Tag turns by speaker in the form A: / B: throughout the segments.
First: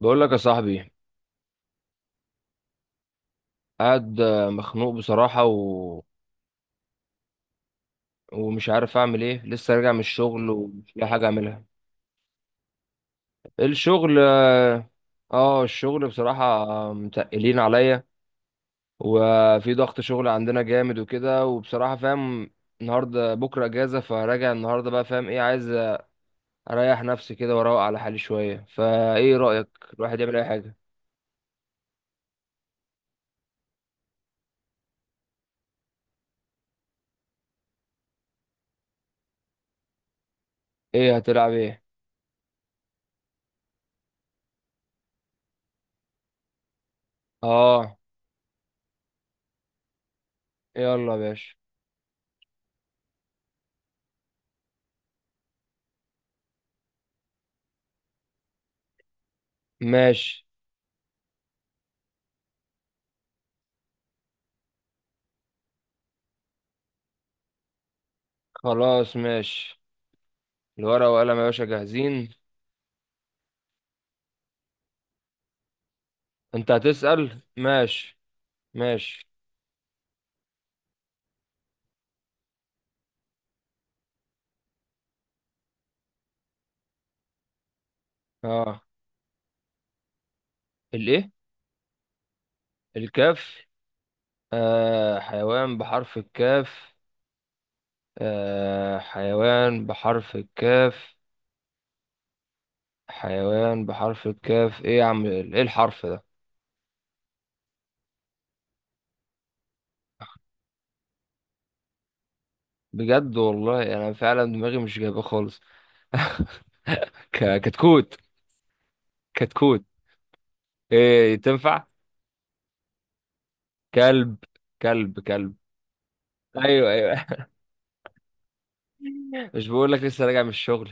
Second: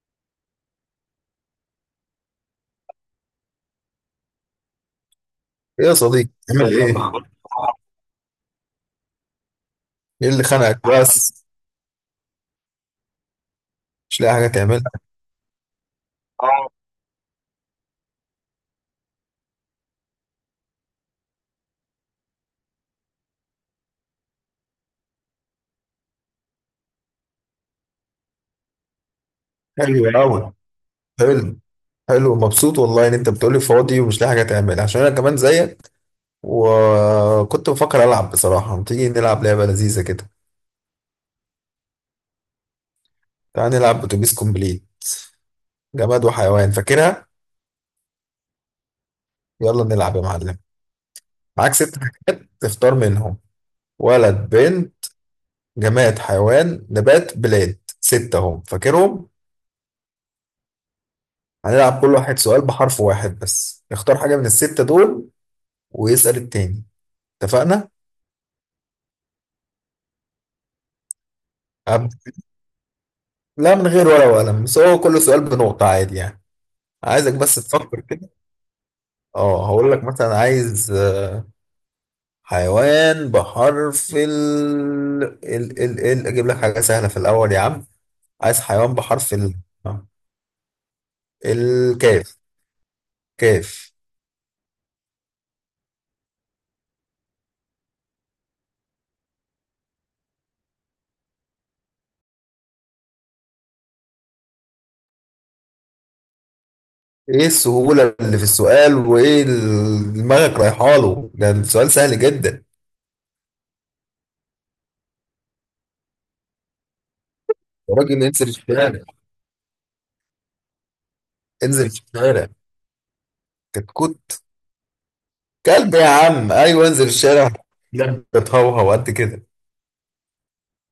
A: بقول لك يا صاحبي، قاعد مخنوق بصراحة
B: إيه يا صديقي تعمل يلا ايه؟ بقى
A: ومش عارف اعمل ايه. لسه راجع من
B: ايه اللي
A: الشغل
B: خانقك
A: ومش لاقي حاجة
B: بس؟
A: اعملها. الشغل
B: مش لاقي حاجة تعملها.
A: اه. آه، الشغل بصراحة،
B: آه،
A: متقلين عليا. وفي ضغط شغل عندنا جامد وكده، وبصراحة فاهم النهاردة بكرة اجازة. فراجع النهاردة بقى، فاهم ايه عايز. اريح نفسي كده واروق على حالي شوية. فايه رأيك
B: حلو
A: الواحد يعمل اي
B: قوي.
A: حاجة؟
B: حلو. حلو، مبسوط والله ان انت بتقولي فاضي ومش لاقي حاجة تعملها عشان انا كمان زيك، وكنت بفكر العب بصراحة. ما تيجي نلعب لعبة لذيذة كده؟
A: ايه هتلعب ايه؟
B: تعال نلعب اتوبيس كومبليت، جماد وحيوان، فاكرها؟
A: اه،
B: يلا نلعب يا معلم.
A: يلا يا باشا.
B: معاك ست حاجات تختار منهم: ولد، بنت، جماد، حيوان، نبات، بلاد، ستة، هم فاكرهم؟
A: ماشي.
B: هنلعب كل واحد سؤال بحرف واحد بس، اختار حاجة من الستة دول ويسأل التاني، اتفقنا؟
A: خلاص ماشي. الورقة وقلم يا باشا
B: أبدأ.
A: جاهزين.
B: لا، من غير ورقة وقلم، بس هو كل سؤال بنقطة عادي يعني.
A: انت
B: عايزك
A: هتسأل؟
B: بس تفكر
A: ماشي
B: كده.
A: ماشي.
B: اه، هقول لك مثلا عايز حيوان بحرف ال ال. اجيب لك حاجة سهلة في الأول يا عم. عايز
A: اه،
B: حيوان بحرف ال. آه،
A: الايه؟
B: الكاف.
A: الكاف.
B: كاف.
A: حيوان بحرف الكاف. حيوان بحرف الكاف. حيوان بحرف الكاف، ايه يا عم؟ ايه الحرف ده؟
B: ايه السهولة اللي في السؤال، وايه دماغك رايحة له؟ ده السؤال سهل جدا.
A: بجد والله انا فعلا دماغي مش جايبه خالص.
B: يا
A: كتكوت.
B: راجل انزل الشارع.
A: كتكوت، ايه تنفع؟
B: انزل الشارع.
A: كلب
B: كتكوت؟
A: كلب كلب.
B: كلب يا عم، ايوه،
A: ايوه
B: انزل
A: ايوه.
B: الشارع. بتهوهو قد كده؟
A: مش بقول لك لسه راجع من الشغل.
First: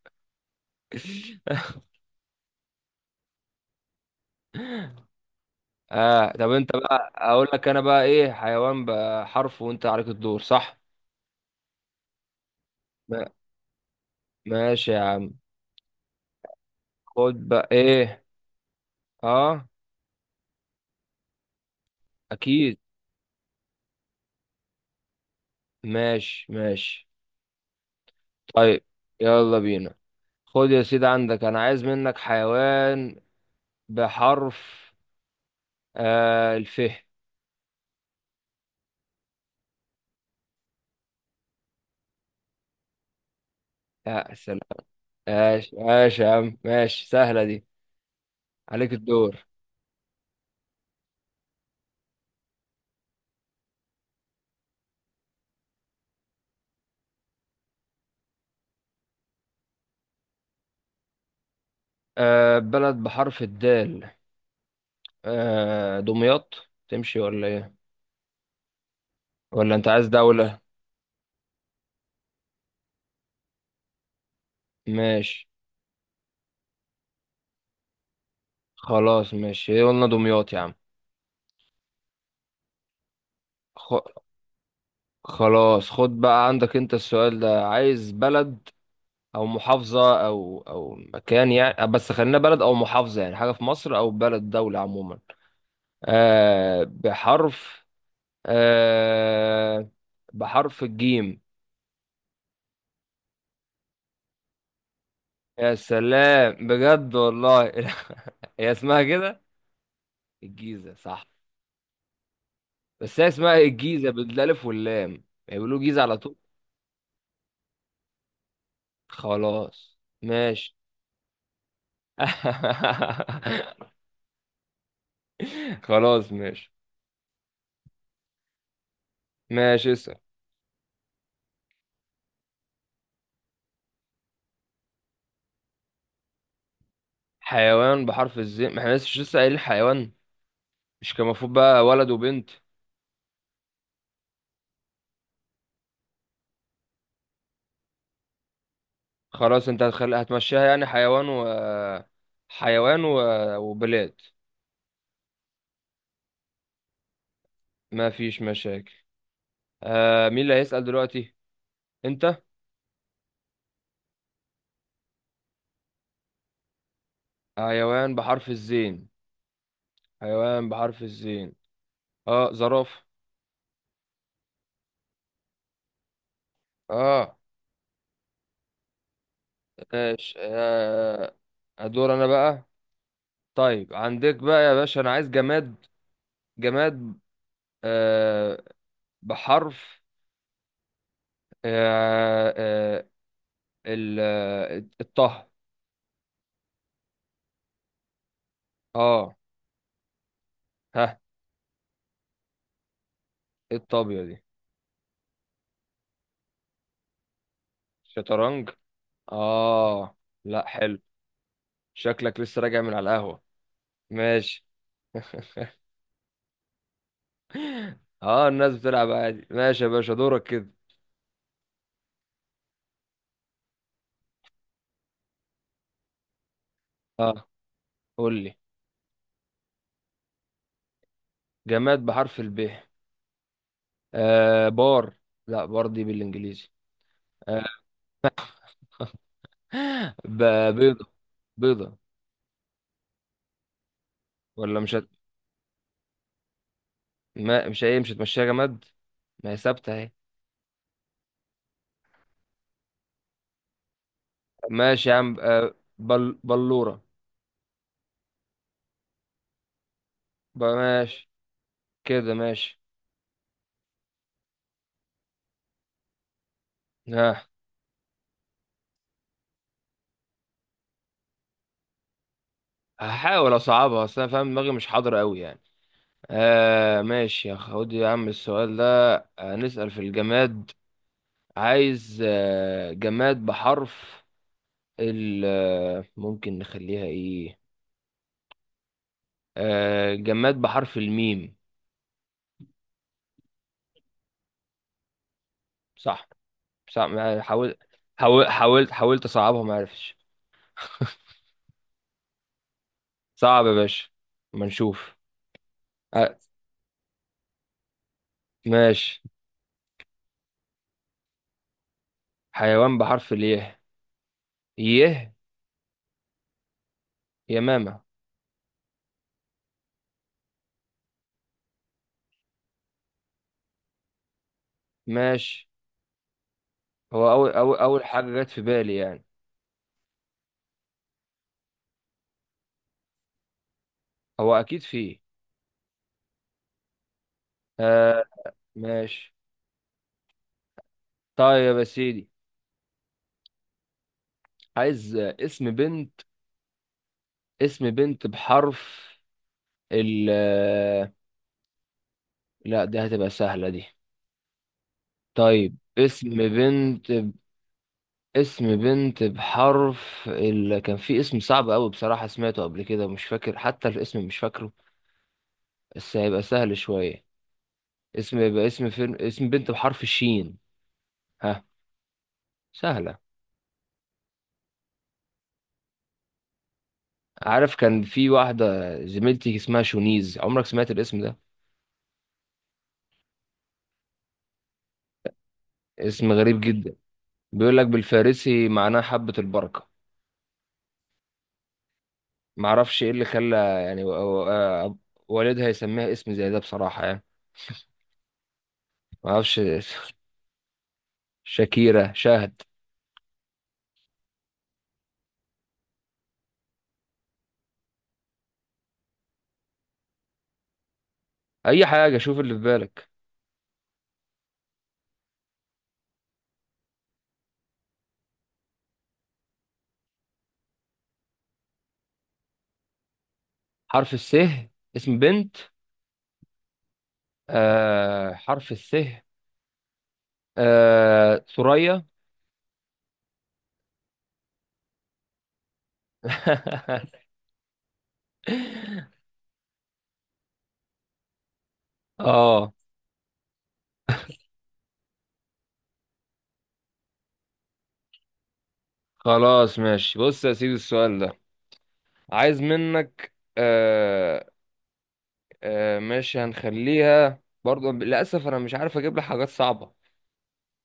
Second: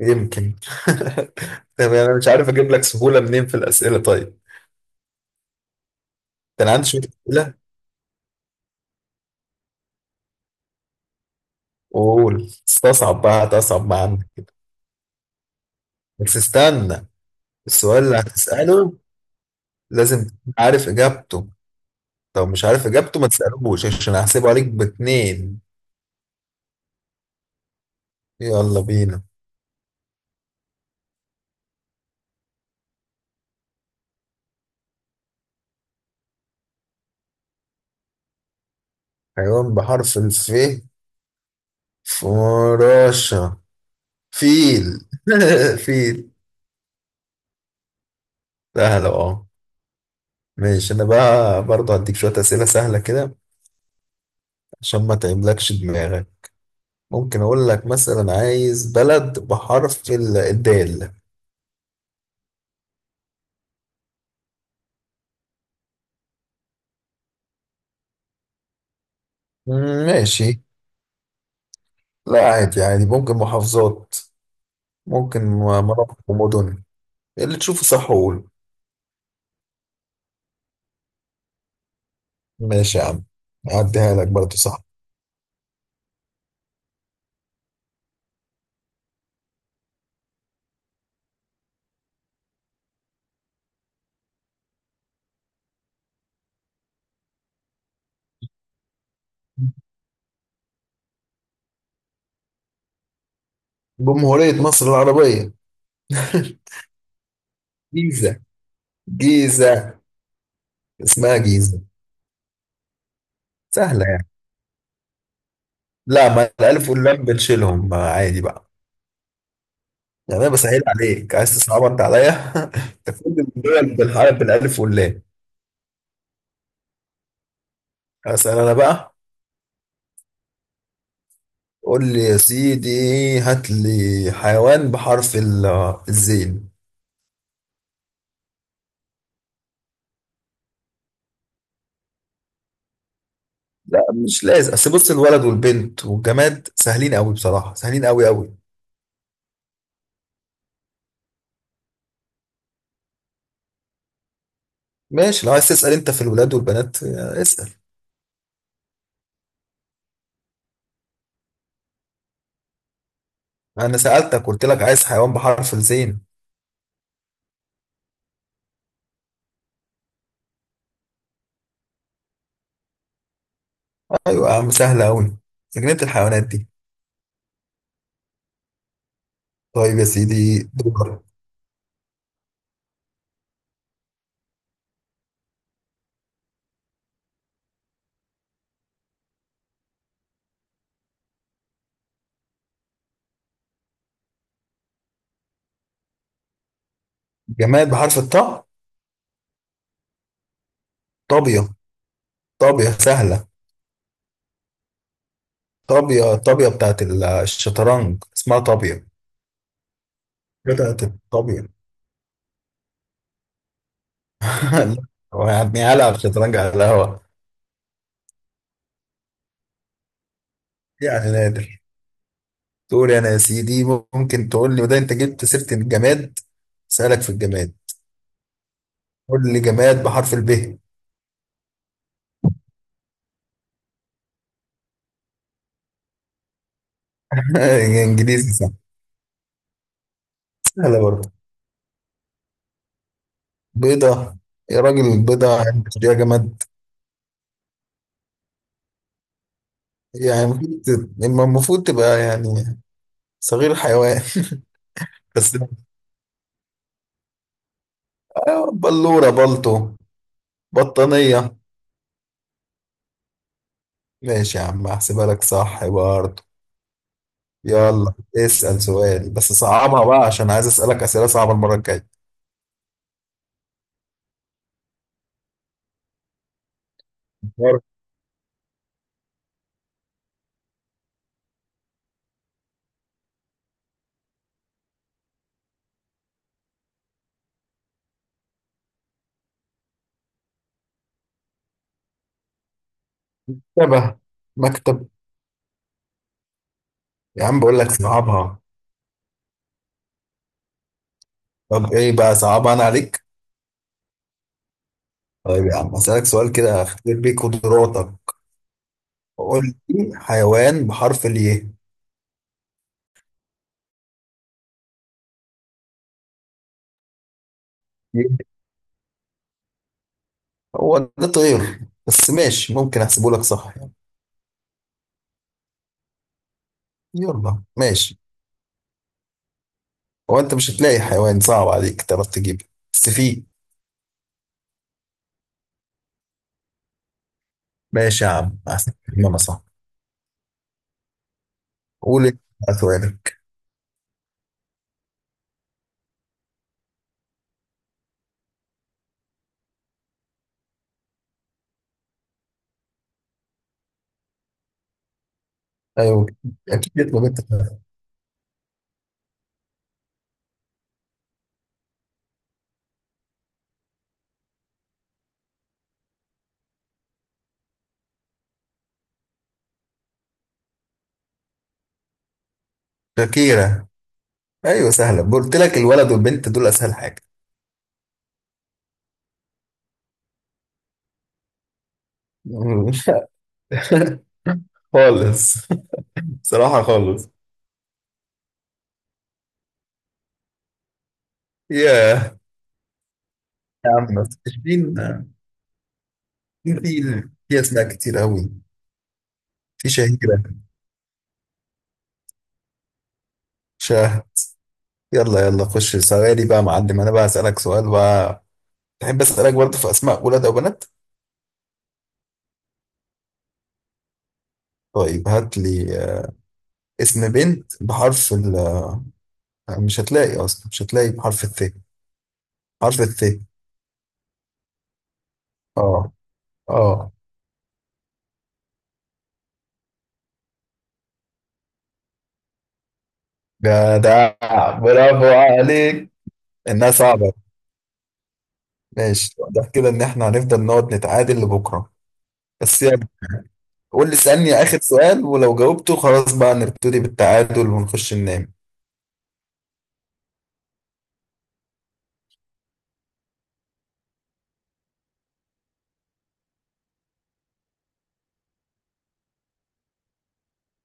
B: يمكن. طب يعني انا مش عارف اجيب لك سهوله منين في الاسئله؟ طيب،
A: اه، طب
B: ده
A: انت
B: انا عندي شويه
A: بقى، اقول
B: اسئله،
A: لك انا بقى ايه، حيوان بقى حرف، وانت عليك الدور، صح؟
B: وقول استصعب
A: ما-
B: بقى، هتصعب ما عندك كده.
A: ماشي يا عم.
B: بس استنى،
A: خد بقى
B: السؤال اللي
A: ايه.
B: هتساله
A: اه،
B: لازم تكون عارف اجابته، لو مش
A: اكيد.
B: عارف اجابته ما تسالوش عشان هحسبه عليك باتنين.
A: ماشي ماشي.
B: يلا
A: طيب،
B: بينا.
A: يلا بينا. خد يا سيدي، عندك انا عايز منك حيوان بحرف الف.
B: حيوان بحرف الف؟ فراشة.
A: يا سلام.
B: فيل.
A: ماشي ماشي
B: فيل.
A: يا عم، ماشي. سهلة دي. عليك
B: سهلة
A: الدور.
B: اه. ماشي، انا بقى برضه هديك شوية اسئلة سهلة كده عشان ما تعملكش دماغك. ممكن اقول لك مثلا عايز بلد بحرف الدال.
A: بلد بحرف الدال. دمياط، تمشي ولا ايه؟ ولا انت عايز
B: مم،
A: دولة؟
B: ماشي. لا عادي عادي، ممكن محافظات، ممكن
A: ماشي.
B: مناطق ومدن، اللي تشوفه صح قول.
A: خلاص ماشي، هي قلنا دمياط يا عم.
B: ماشي يا عم، اعديها
A: خ...
B: لك برضه صح.
A: خلاص. خد بقى عندك انت السؤال ده. عايز بلد او محافظة او مكان يعني، بس خلينا بلد او محافظة، يعني حاجة في مصر او بلد دولة عموما. بحرف، آه بحرف الجيم.
B: جمهورية مصر العربية.
A: يا سلام، بجد والله.
B: جيزة.
A: هي اسمها كده؟
B: جيزة.
A: الجيزة، صح.
B: اسمها جيزة.
A: بس هي اسمها
B: سهلة
A: الجيزة
B: يعني.
A: بالالف واللام، بيقولوا جيزة على
B: لا،
A: طول.
B: ما الألف واللام بنشيلهم، ما عادي بقى.
A: خلاص
B: يعني أنا
A: ماشي.
B: بسهل عليك، عايز تصعب أنت عليا؟ تفضل، الدول بالحرف بالألف واللام.
A: خلاص ماشي.
B: أسأل أنا بقى.
A: ماشي اسأل.
B: قول لي يا سيدي، هات لي حيوان بحرف الزين.
A: حيوان بحرف الزين؟ ما احنا لسه قايلين حيوان. مش كان المفروض بقى ولد وبنت؟
B: لا، مش لازم، اصل بص الولد والبنت والجماد سهلين قوي بصراحة، سهلين قوي قوي.
A: خلاص، انت هتخلي هتمشيها يعني حيوان حيوان و... وبلاد.
B: ماشي، لو عايز تسأل انت في الولاد والبنات اسأل.
A: ما فيش مشاكل. مين اللي هيسأل دلوقتي؟ انت.
B: انا سألتك قلت لك عايز حيوان بحرف الزين.
A: حيوان بحرف الزين. حيوان بحرف الزين اه، زرافة.
B: ايوه يا عم، سهلة قوي، جنينة الحيوانات دي.
A: اه
B: طيب يا
A: ماشي.
B: سيدي دور.
A: ادور انا بقى. طيب، عندك بقى يا باشا، انا عايز جماد. جماد آه بحرف آه آه ال آه، الطه.
B: جماد بحرف الطاء.
A: اه. ها؟
B: طابية. طابية سهلة.
A: ايه الطابية دي؟
B: طابية، طابية بتاعت الشطرنج، اسمها
A: شطرنج.
B: طابية.
A: اه. لا، حلو.
B: بتاعت الطابية.
A: شكلك لسه راجع من على القهوة. ماشي.
B: هو يعني هلعب شطرنج على القهوة؟
A: اه، الناس بتلعب عادي. ماشي يا باشا، دورك كده.
B: يعني نادر. تقول أنا يا سيدي. ممكن تقول لي، وده أنت جبت سيرة الجماد، سألك في
A: اه،
B: الجماد.
A: قول لي
B: قول لي جماد بحرف الب.
A: جماد بحرف الب. بار. لا، بار دي بالانجليزي. آه
B: إنجليزي صح. سهلة
A: بيضة.
B: برضه.
A: بيضة،
B: بيضة.
A: ولا
B: يا
A: مش
B: راجل البيضة يعني تشتريها جماد؟
A: ما... مش هي مش هتمشيها جماد. ما هي ثابتة اهي.
B: يعني المفروض المفروض تبقى يعني صغير حيوان.
A: ماشي يا عم.
B: بس،
A: بلورة.
B: بلورة، بلطو،
A: بقى ماشي،
B: بطانية.
A: كده ماشي.
B: ماشي يا عم، هحسبها لك صح برضه.
A: ها؟
B: يلا اسأل سؤال، بس صعبها بقى عشان عايز أسألك أسئلة صعبة المرة الجاية.
A: هحاول اصعبها، اصل انا فاهم دماغي مش حاضر قوي يعني. ماشي يا، خد يا عم السؤال ده. نسأل في الجماد. عايز جماد بحرف ال آه، ممكن نخليها ايه؟ جماد بحرف الميم.
B: مرتبة، مكتب.
A: صح. صح.
B: يا عم
A: حاول.
B: بقول لك
A: حاول
B: صعبها.
A: حاولت حاولت اصعبها، ما عرفتش.
B: طب إيه، بقى صعبها أنا عليك.
A: صعب يا باشا، ما نشوف.
B: طيب يا عم أسألك
A: آه
B: سؤال كده، أختبر بيه قدراتك.
A: ماشي.
B: قول لي حيوان بحرف الياء.
A: حيوان بحرف اليه. يه يمامة.
B: هو ده طير، بس ماشي ممكن أحسبه لك صح يعني.
A: ماشي. هو
B: يلا
A: أول
B: ماشي.
A: حاجة جت في بالي يعني.
B: هو أنت مش هتلاقي حيوان صعب عليك تعرف تجيبه، بس فيه.
A: هو أكيد فيه. آه
B: ماشي يا عم، أحسن،
A: ماشي.
B: أنا صح.
A: طيب يا
B: قول
A: سيدي.
B: أنت بقى سؤالك.
A: عايز اسم بنت. اسم بنت بحرف ال آه، لا، دي هتبقى سهلة دي. طيب،
B: أيوه،
A: اسم
B: أكيد، يطلب
A: بنت.
B: أنت.
A: اسم بنت بحرف كان في اسم صعب أوي بصراحة سمعته قبل كده، مش فاكر حتى الاسم مش فاكره، بس هيبقى سهل شوية. اسم، يبقى اسم فيلم. اسم بنت بحرف الشين، ها؟ سهلة.
B: شاكيرا. ايوه سهله، قلت لك الولد والبنت دول اسهل حاجه.
A: عارف، كان في واحدة زميلتي اسمها شونيز، عمرك سمعت الاسم ده؟
B: خالص.
A: اسم غريب
B: بصراحه
A: جدا.
B: خالص.
A: بيقول لك بالفارسي معناه حبة البركة.
B: ياه.
A: معرفش ايه اللي خلى
B: يا
A: يعني
B: عم،
A: و- آه، والدها يسميها اسم زي ده
B: مين،
A: بصراحة يعني.
B: في اسماء كتير قوي،
A: معرفش.
B: في شهيره.
A: شاكيرة، شاهد.
B: شاه. يلا يلا خش سؤالي بقى يا معلم، انا بقى اسالك سؤال بقى. تحب اسالك برضه في اسماء ولاد او بنات؟
A: اي حاجة، شوف اللي في بالك.
B: طيب هات لي اسم بنت بحرف ال مش هتلاقي اصلا، مش هتلاقي بحرف الث، حرف الث.
A: حرف السه، اسم بنت.
B: اه. اه.
A: حرف السه. ثريا.
B: جدع، برافو عليك، انها صعبه. ماشي، واضح كده ان احنا هنفضل نقعد نتعادل لبكره.
A: اه،
B: بس يعني قول لي، اسالني اخر سؤال، ولو جاوبته خلاص بقى نبتدي بالتعادل ونخش ننام.
A: خلاص ماشي. بص يا سيدي السؤال ده. عايز منك ماشي، هنخليها برضو. للأسف أنا مش عارف أجيب لك حاجات صعبة.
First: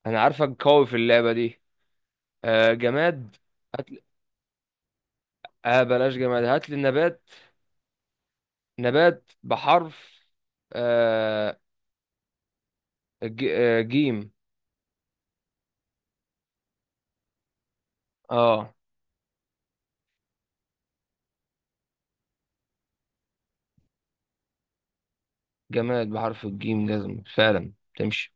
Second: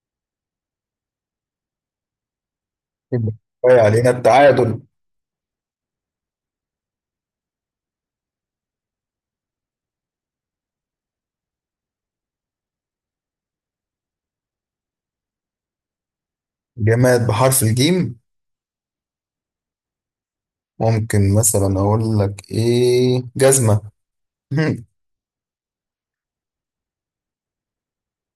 A: أنا عارفك قوي في اللعبة دي.
B: يبقى
A: جماد.
B: كفاية
A: هات لي،
B: علينا التعادل.
A: بلاش جماد، هات لي نبات. نبات بحرف آه ج... آه جيم.
B: جماد بحرف الجيم.
A: اه،
B: ممكن مثلا اقول لك ايه، جزمه.
A: جماد بحرف الجيم، جزم فعلا تمشي.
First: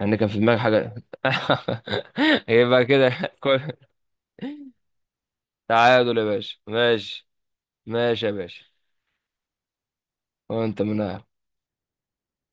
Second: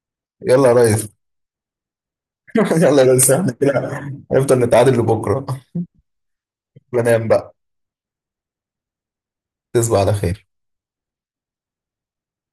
A: أنا كان في دماغي
B: يلا يا
A: حاجة.
B: ريس.
A: يبقى
B: يلا
A: كده.
B: يا ريس احنا
A: كل-
B: كده هنفضل نتعادل لبكره.
A: تعادل يا باشا، ماشي.
B: بنام بقى.
A: ماشي يا باشا.
B: تصبح على خير.
A: وأنت منها.